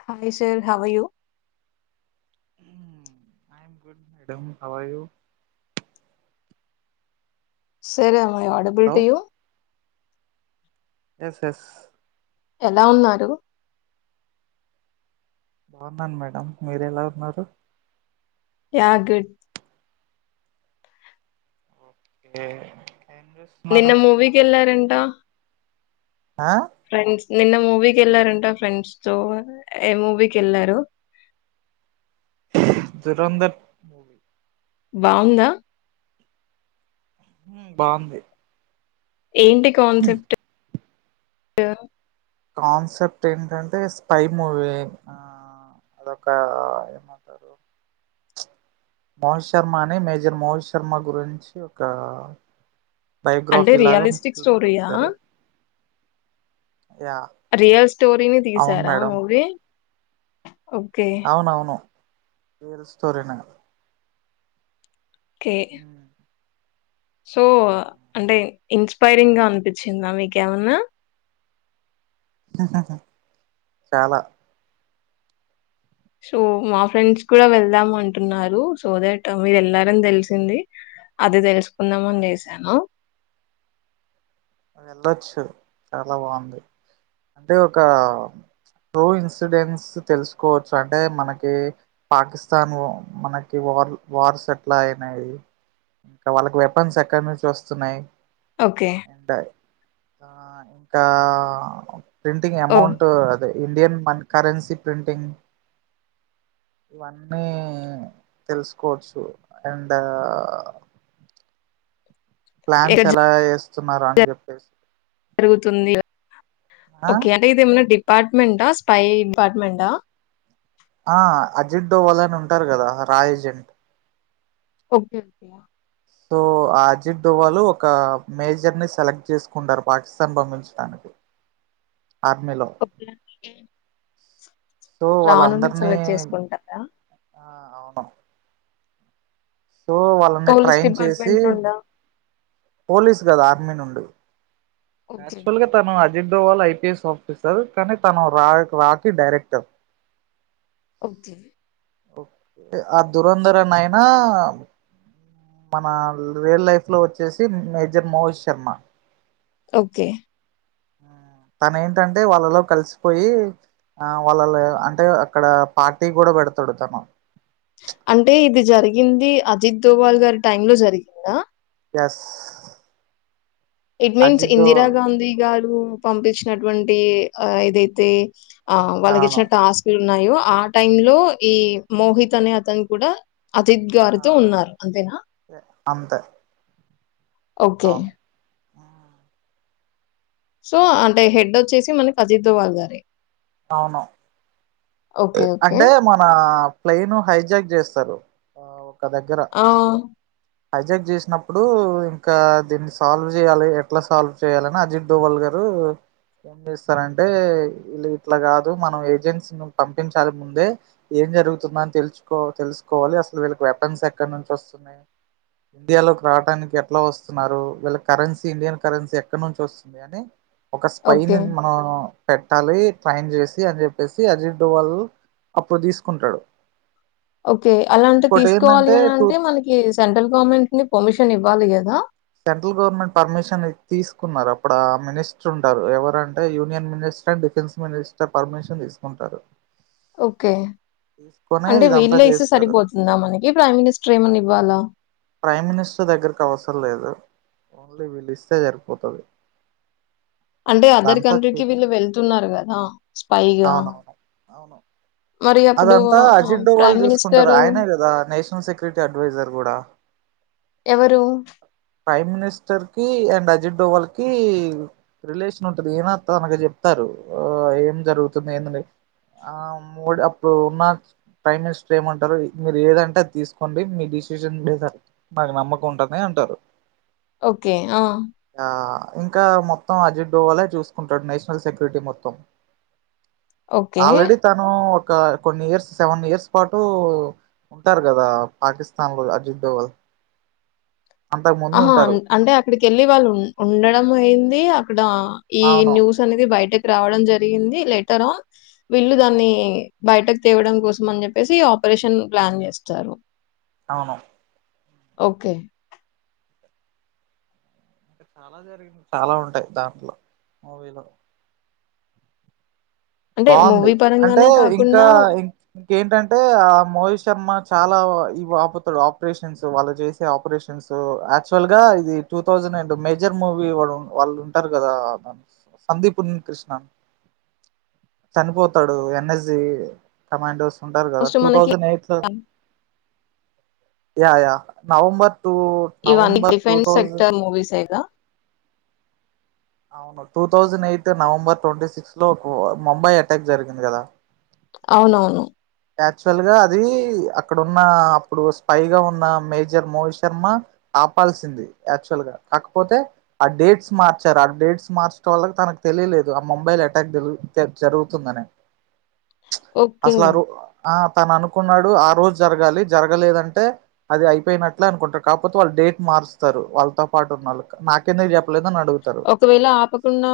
Hi sir how are you fine how are you సరే hello అడబిల్టీయూ yes yes ఎలా ఉన్నారు బాగున్నాను మేడం మీరు ఎలా ఉన్నారు య గుడ్ డే నిన్న మూవీకి ఎల్లారండి ట ఆ ఫ్రెండ్స్ నిన్న మూవీకి వెళ్ళారంట ఫ్రెండ్స్ తో ఏ మూవీకి వెళ్ళారు దురంధర్ బాగుందా ఉ బాగుంది ఏంటి కాన్సెప్ట్ ఎవరు కాన్సెప్ట్ ఏంటంటే స్పై మూవీ ఆ ఒక ఏమంటారు మోహిత్ శర్మ అని మేజర్ మోహిత్ శర్మ గురించి ఒక అంటే బయోగ్రఫీ లాగా రియలిస్టిక్ ఫిల్మ్ స్టోరీయా చేశారు యా రియల్ స్టోరీని అవును తీసారా మేడం మూవీ ఓకే అవునవును రియల్ స్టోరీనే కే సో అంటే ఇన్స్పైరింగ్ గా అనిపించిందా మీకేమన్నా చాలా సో మా ఫ్రెండ్స్ కూడా వెళ్దాం అంటున్నారు సో దట్ మీరు వెళ్లారని తెలిసింది అదే తెలుసుకు కుందామని చేసాను వెళ్లొచ్చు చాలా బాగుంది అంటే ఒక కో ఇన్సిడెన్స్ తెలుసుకోవచ్చు అంటే మనకి పాకిస్తాన్ మనకి వార్ వార్ సెటిల్ అయినయి ఇంకా వాళ్ళకి వెపన్స్ ఎక్కడి నుంచి వస్తున్నాయి. ఓకే ఉంటయి ఇంకా ప్రింటింగ్ ఓహ్! అమౌంట్ అదే ఇండియన్ మన్ కరెన్సీ ప్రింటింగ్ ఇవన్నీ తెలుసుకోవచ్చు అండ్ ప్లాన్స్ ఎక్కడ ఎలా ఎస్ వస్తున్నారా అని చెప్పేసి జరుగుతుంది ఆ ఓకే అంటే ఇది ఏమన్న డిప్ డిపార్మెంట్ స్పై డిపార్మెంట్ ఆ ఆ అజిత్ డోవల్ అని ఉంటారు కదా రా ఏజెంట్ అబ్దుల్జయా సో అజిత్ ధోవాల్ ఒక మేజర్ ని సెలెక్ట్ చేసుకుంటారు పాకిస్తాన్ పంమించడానికి ఆర్మీలో సో రా నుండి వాళ్ళందరినీ సెలెక్ట్ చేసుకుంటారా వ సో వాళ్ళని పోలీస్ ట్రైన్ చేసి డిపార్ట్‌మెంట్ నుండా? పోలీస్ కదు ఆర్మీ నుండి ఓకే. యాక్చువాల్గా తను అజెం దొవాళ్ళ ఐపీఎస్ ఆఫీసర్ కానీ తను రా రాకి డైరెక్టర్ ఓబ్జి ే ఆ దురంధరనైనా మన రియల్ లైఫ్ లో వచ్చేసి మేజర్ మోహిత్ శర్మ ఓకే తనెంటంటే వాళ్ళలో కలిసిపోయి ఆ వాళ్ళలో అంటే అక్కడ పార్టీ కూడా పెడతాడు తను అంటే ఇది జరిగింది అజిత్ దోవాల్ గారి టైమ్ లో జరిగిందా యస్ ఇట్ మీన్స్ ఇందిరాగాంధీ గారు పంపించినటువంటి ఆ ఏదైతే ఆ అవును వాళ్ళకిచ్చిన టాస్క్ లు ఉన్నాయో ఆ టైం లో ఈ మోహిత్ అనే అతను కూడా అజిత్ గారితో ఉన్నారు అంతేనా అంతె ఓకే సో అంటే హెడ్ వచ్చేసి మనకి అజిత్ దోవా గారే అవును ఓకే. ఓకే. అంటే మన ప్లైన్ హైజాక్ చేస్తారు ఒక దగ్గర ఆ హైజాక్ చేసినప్పుడు ఇంకా దీన్ని సాల్వ్ చేయాలి ఎట్లా సాల్వ్ చేయాలని అజిత్ డోవల్ గారు ఏం చేస్తారంటే ఇళ్ళు ఇట్లా కాదు మనం ఏజెన్సీ పంపించాలి ముందే ఏం జరుగుతుంద అని తెలుసుకో తెలుసుకోవాలి అసలు వీళ్ళకి వెపన్స్ ఎక్కడ నుంచి వస్తున్నాయి ఇండియాలోకి రావడానికి ఎట్లా వస్తున్నారు వీళ్ళ కరెన్సీ ఇండియన్ కరెన్సీ ఎక్కడి నుంచి వస్తుంది అని ఒక స్పైన్ ఓకే. నీ మనం పెట్టాలి ట్రైన్ చేసి అని చెప్పేసి అజిత్ ట్వెల్ అప్పుడు తీసుకుంటాడు ఓకే అలాంటి ఇంకోటి తీసుకోవాలి ఏంటంటే అని టూ అంటే మనకి సెంట్రల్ గవర్నమెంట్ ని పర్మిషన్ ఇవ్వాలి కద్ దా సెంట్రల్ గవర్నమెంట్ పర్మిషన్ తీసుకున్నారు అప్పుడు ఆ మినిస్టర్ ఉంటారుఎవరంటే union minister and defence minister permission తీసుకుంటారు ఓకే తీసుకునే అంటే ఇదంతా వీళ్లే ఇస్తే చేస్తారు సరిపోతుందా మనకి ప్రైమ్ మినిస్టర్ ఏమన్నా ఇవ్వాలా ప్రైమ్ మినిస్టర్ దగ్గరకి అవసరం లేదు ఓన్లీ వీళ్ళు ఇస్తే సరిపోతాది అంటే అదర్ కంట్రీకి వీళ్ళు వెళ్తున్నారు కదా స్పైైగా అవునవును అవును అదంతా అజిత్ డోవాల్ చూసుకుంటారు ఆయనే కదా నేషనల్ సెక్యూరిటీ అడ్వైజర్ కూడా ఎవరు? ప్రైమ్ మినిస్టర్ కి అండ్ అజిత్ డోవాల్ కి రిలేషన్ ఉంటది ఈయనా తనకీ చెప్తారు ఏం జరుగుతుంది ఎందనేది ఆ మోడ్ అప్ ఇప్పుడు ఉన్న ప్రైమ్ మినిస్టర్ ఏమంటారు మీరు ఏదంటే అది తీసుకోండి మీ డిసిజన్ మీద మాకు నమ్మకం ఉంటది అంటారు ఓకే ఆ ఆ ఇంకా మొత్తం అజిత్ డోవాళ్ళే చూసుకుంటాడు నేషనల్ సెక్యూరిటీ మొత్తం ఓకే. ఆల్డ్రాడిీ తను ఒ క్క కొన్ని ఇయర్స్ సెవెన్ ఇయర్స్ పాటు ఉంటారు కదా పాకిస్తాన్ లో అజిత్ డోవల్ అంతకు ముందు ఆహా అం ఉంటారు అంటే అక్కడికి వెళ్ళి వాళ్ళు ఉన్ ఉండడం దే అప్ ఇక్కడ ఈ అవును న్యూస్ అనేది బయట రావడం జరిగింది లెటర్ ఆ వీళ్ళు దాన్ని అవును బయటకు తేవడం కోసం అని చెప్పేసి ఆపరేషన్ ప్లాన్ చేస్తారు అవును ఓకే చాలా జరిగాయి చాలా ఉంటాయి దాంట్లో మూవీలో అంటే బాగుంది మూవీ అంటే పరంగానే ఇంకా కాకుండా ఇం ఇంకేంటంటే ఆ మూవీస్ శర్మ చాలా ఇవి ఆపుతాడు ఆపరేషన్స్ వాళ్ళు చేసే ఆపరేషన్స్ యాక్చువల్ గా ఇది two thousand and major movie వాళ్ళు ఉంటారు కదా సందీప్ కృష్ణ చనిపోతాడు ఎన్ఎస్జి కమాండోస్ ఉంటారు కదా మోస్ట్ టూ మనకి థౌసండ్ ఎయిట్ లో యా యా నవంబర్ టూ ఇవన్నీ November two defence thousand sector movies ఏ గా అవును two thousand eight November twenty six లో ఒక ముంబై అటాక్ జరిగింది కదా అవునవును యాక్చువల్ గా అది అక్కడ ఉన్న అప్పుడు స్పైగా ఉన్న మేజర్ మోహిత్ శర్మ ఆపాల్సింది యాక్చువల్ గా కాకపోతే ఆ డేట్స్ మార్చారు ఆ డేట్స్ మార్చడం వల్ల తనకు తెలియలేదు ఆ మొంబైల్ అటాక్ జరుగుతుం జరుగుతుందని ఓకే అసలు ఆ రో ఆ తను అనుకున్నాడు ఆ రోజు జరగాలి జరగలేదంటే అది అయిపోయినట్లే అనుకుంటారు కాకపోతే వాళ్ళు డేట్ మారుస్తారు వాళ్ళతో పాటున్నారు నాకేందుకు చెప్పలేదు ఒకవేళ ఆపకుండా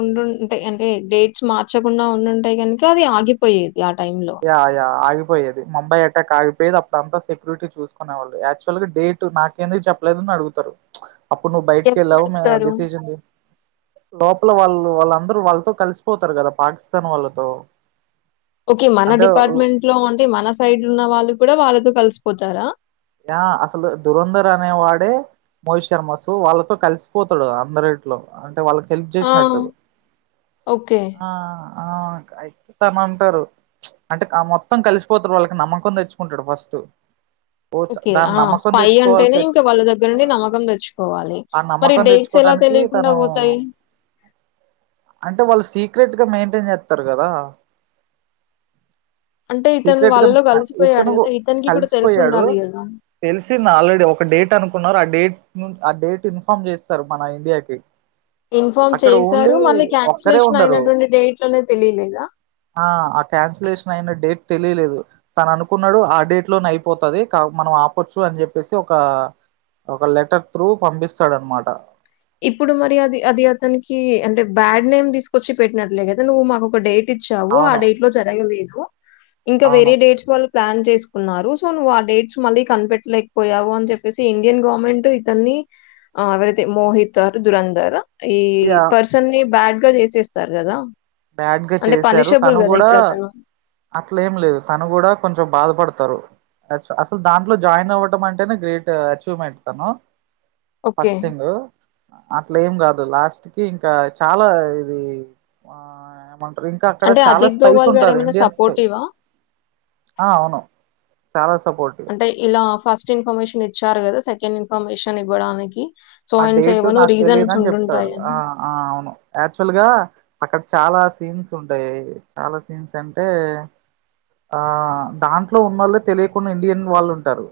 ఉండుంటే అం ఏ డేట్స్ మార్చకుండా ఉండుంటే కనుక అది ఆగిపోయేది ఆ టైంలో. యా యా ఆగి పోయేది ముంబై అటాక్ ఆగిపోయది అప్పుడు అంతా సెక్యూరిటీ చూసుకునేవాళ్ళు యాక్చువల్ గా డేట్ నాకెందుకు చెప్పలేదు అని అడుగుతారు అప్పుడు నువ్వు ఎప్పుడు బయటికేళ్ళావు మే అడుగుతారు? డెసిషన్ లోపల వాళ్ళు వాళ్ళందరూ వాళ్ళతో కలిసిపోతారు కదా పాకిస్తాన్ వాళ్ళతో ఓకే మన అంటే డిపార్ట్మెంట్ లో అంటే మన సైడ్ ఉన్న వాళ్ళు కూడా వాళ్ళతో కలిసిపోతారా యా అసలు దురంధర్ అనే వాడే మోహిత్ శర్మ సో వాళ్ళతో కలిసిపోతాడు అందరిట్లో అంటే వాళ్ళకి హెల్ప్ ఆ! చేసినట్టు ఓకే. ఆ ఆ అయితే తన అంటారు అంటే ఆ మొత్తం కలిసిపోతారు వాళ్ళకి నమ్మకం తెచ్చుకుంటాడు ఫస్ట్ ఓకే ఆ స్పై అంటేనే ఇంకా వాళ్ళ దగ్గర నుండి ఆ! నమ్మకం తెచ్చుకోవాలి ఆ మరి నమ్మకం డేట్స్ ఎలా తెచ్చుకోవటానికి తెలియకుండా తను పోతాయి అంటే వాళ్ళు సీక్రెట్ గా మెయింటైన్ చేత్తరు కదా అంటే ఇతను సీక్రెట్ గా వాళ్ళలో ఆ కలిసిపోయాడు ఇతను కదా ఇతనికి కూడా తెలిసి కలిసిపోయాడు ఉండాలి కదా తెలిసింది ఆల్రెడీ ఒక డేట్ అనుకున్నారు అ డేట్ ను ఆ డేట్ ఇన్ఫార్మ్ చేస్తారు మన ఇండియాకి ఇన్ఫార్మ్ అక్కడ చేశారు ఓన్లీ మళ్ళీ ఒక్కరే క్యాన్సలేషన్ ఉండరు అయినటువంటి డేట్ లోనే తెలీలేదా తెలీలేదు తను అనుకున్నాడు ఆ డేట్ లోనే అయిపోతుది మనం ఆపొచ్చు అని చెప్పేసి ఒక ఒక లెటర్ త్రూ పంపిస్తాడ అనమాట ఇప్పుడు మరి అది అది అతనికి అంటే బ్యాడ్ నేమ్ తీసుకొచ్చి పెట్టినట్లే కదా నువ్వు మాకు ఒక డేట్ ఇచ్చావు ఆ అవును డేట్ లో జరగలేదు హ ఇంకా అవును వేరే డేట్స్ వాళ్ళ ప్లాన్ చేసుకున్నారు సో నువ్వు ఆ డేట్స్ మళ్ళీ కనిపెట్టలేకపోయావు అని చెప్పేసి ఇండియన్ గవర్నమెంట్ ఇతన్ని ఎవరైతే మోహిత్ తారు దురేందర్ ఆ ఈ ఇగ పర్సన్ని బ్యాడ్ గా చేసేస్తారు కదా బ్యాడ్గా చేసారు తను కూడా అట్ల ఏం లేదు తను కూడా కొంచెం బాధపడతారు అసలు దాంట్లో జాయిన్ అవ్వడం అంటేనే గ్రేట్ అచీవ్మెంట్ తను ఓకే. ఫస్ట్ థింగ్ అట్లా ఏం కాదు లాస్ట్ కి ఇంకా చాలా ఇది ఆ ఇంకా అక్కడ అంటే చాలా అజిత్ స్పైస్ దోవల్ ఉంటారు గారేమైనా ఇండియన్ స్పైస్ సపోర్టివా? ఆ అవును చాలా సపోర్టివ్ అంటే ఇలా ఫస్ట్ ఇన్ఫర్మేషన్ ఇచ్చారు కదా సెకండ్ ఇన్ఫర్మేషన్ ఇవ్వడానికి సో, ఆ అండ్ సో డేట్ ఏవనో నాకు తెలిదు రీజన్స్ అని చెప్తాడు ఆ ఉండుంటాయని. ఆ అవును యాక్చువల్ గా పక్క చాలా సీన్స్ ఉంటాయి చాలా సీన్స్ అంటే ఆ దాంట్లో ఉన్నోళ్లు తెలియకుండా ఇండియన్ వాళ్ళు ఉంటారు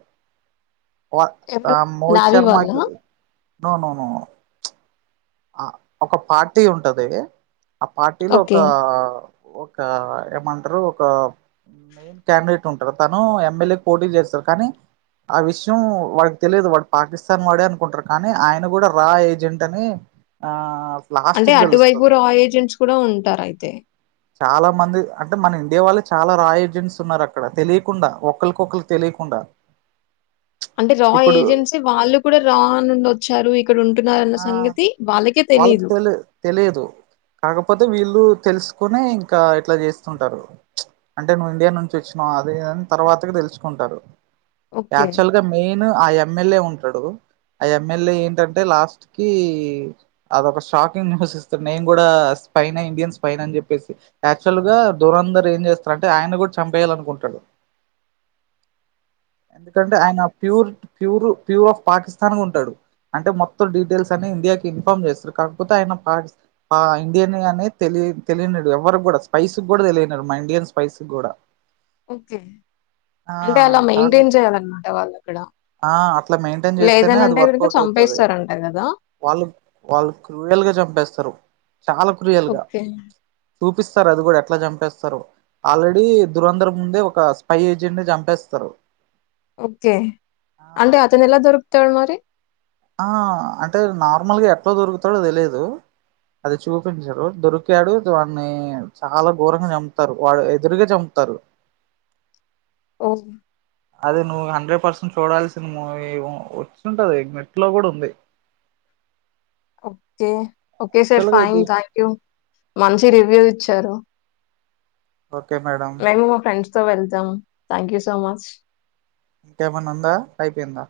వా ఆ ఎవరు మోహిత్ నావి శర్మ వాళ్ళ కి నో నోనో ప్చ్ ఆ ఒక పార్టీ ఉంటది ఆ పార్టీలో ఒక ఓకే ఒక ఏమంటారు ఒక మెయిన్ క్యాండిడేట్ ఉంటారు తను ఎమ్మెల్యే పోటీ చేస్తారు కానీ ఆ విషయం వాడికి తెలియదు వాడు పాకిస్తాన్ వాడే అనుకుంటారు కానీ ఆయన కూడా రా ఏజెంట్ అని ఆ లాస్ట్ అంటే కి అటువైపు తెలుస్తది రా ఏజెంట్స్ కూడా ఉంటారు అయితే చాలా మంది అంటే మన ఇండియా వాళ్ళే చాలా రా ఏజెంట్స్ ఉన్నారు అక్కడ తెలియకుండా ఒకళోకలికి తెలియకుండా అంటే రా ఇప్పుడు ఏజెన్సీ వాళ్ళు కూడా రా నుండి వచ్చారు ఇక్కడ ఉంటున్నారున్న ఆ సంగతి వాళ్ళకే వాళ్ళకి తెలీదు తెలి తెలీదు కాకపోతే వీళ్ళు తెలుసుకునే ఇంకా ఇట్లా చేస్తుంటారు ప్చ్ అంటే నువ్వు ఇండియా నుంచి వచ్చినావా అదిని తర్వాత తెలుసుకుంటారు ఓకే యాక్చువల్ గా మెయిన్ ఆ ఎమ్మెల్యే ఉంటు ఆ ఎమ్మెల్యే ఏంటంటే లాస్ట్ కి అదొక షాకింగ్ న్యూస్ ఇస్తడు నేను కూడా స్పైన్ ఇండియన్ స్ పన్ అని చెప్పేసి యాక్చువల్ గా దూరంధర్ ఏం చేస్తారు అంటే ఆయన కూడా చంపేయాల అనుకుంటాడు ఎందుకంటే ఆయన pure pure pure of Pakistan ఉంటాడు అంటే మొత్తం డీటెయిల్స్ అన్ని ఇండియాకి చేస్తారు కాకపోతే ఆయన పా ఇండియన్ అనే తెలి తెలియనడు ఎవరి కూడా స్పైస్ కూడా తెలియనడు మా ఇండియన్ స్పైస్ కూడా ఓకే ఆ అంటే అలా కాదు మెయింటైన్ చేయాలన్నమాట వాళ్ళు ఇక్కడ ఆ అట్లా మెయింటైన్ చేస్తేనే అది లేదనంటే ఎక్కరించి వర్కౌట్ అవుతది చంపేస్తారంట కదా వాళ్ళు వాళ్ళు క్రియలుగా చంపేస్తారు చాలా క్రియలుగా ఓకే చూపిస్తారు అది కూడా ఎట్లా చంపేస్తారు ఆల్రెడీ దురంధరం ముందే ఒక స్పై ఏజెంట్ ని చంపేస్తారు ఓకే ఆ అంటే అతను ఎలా దొరు తాడు మరి ఆ అంటే నార్మల్గా ఎట్లా దొరుకుతాడో తెలియదు అది చూపించరు దొరికాడు దాన్ని చాలా ఘోరంగా చంపుతారు వాడు ఎదురుగా చంపుతారు బస్ అదే నువ్వు హండ్రెడ్ పర్సెంట్ చూడాల్సిన మూవీ వచ్చింటది నెట్ లో కూడా ఉంది ఓకే ఓకే సార్ యాక్చువల్ గా ఫైన్ ఇది థ్యాంక్ యూ మంచి రివ్యూ విచ్చార ఓకే మేడ వెల్తమ్ థ్యాంక్ యూ సో మచ్ ఇంకా ఏంఅన్న ఉందా అయిపోయిందా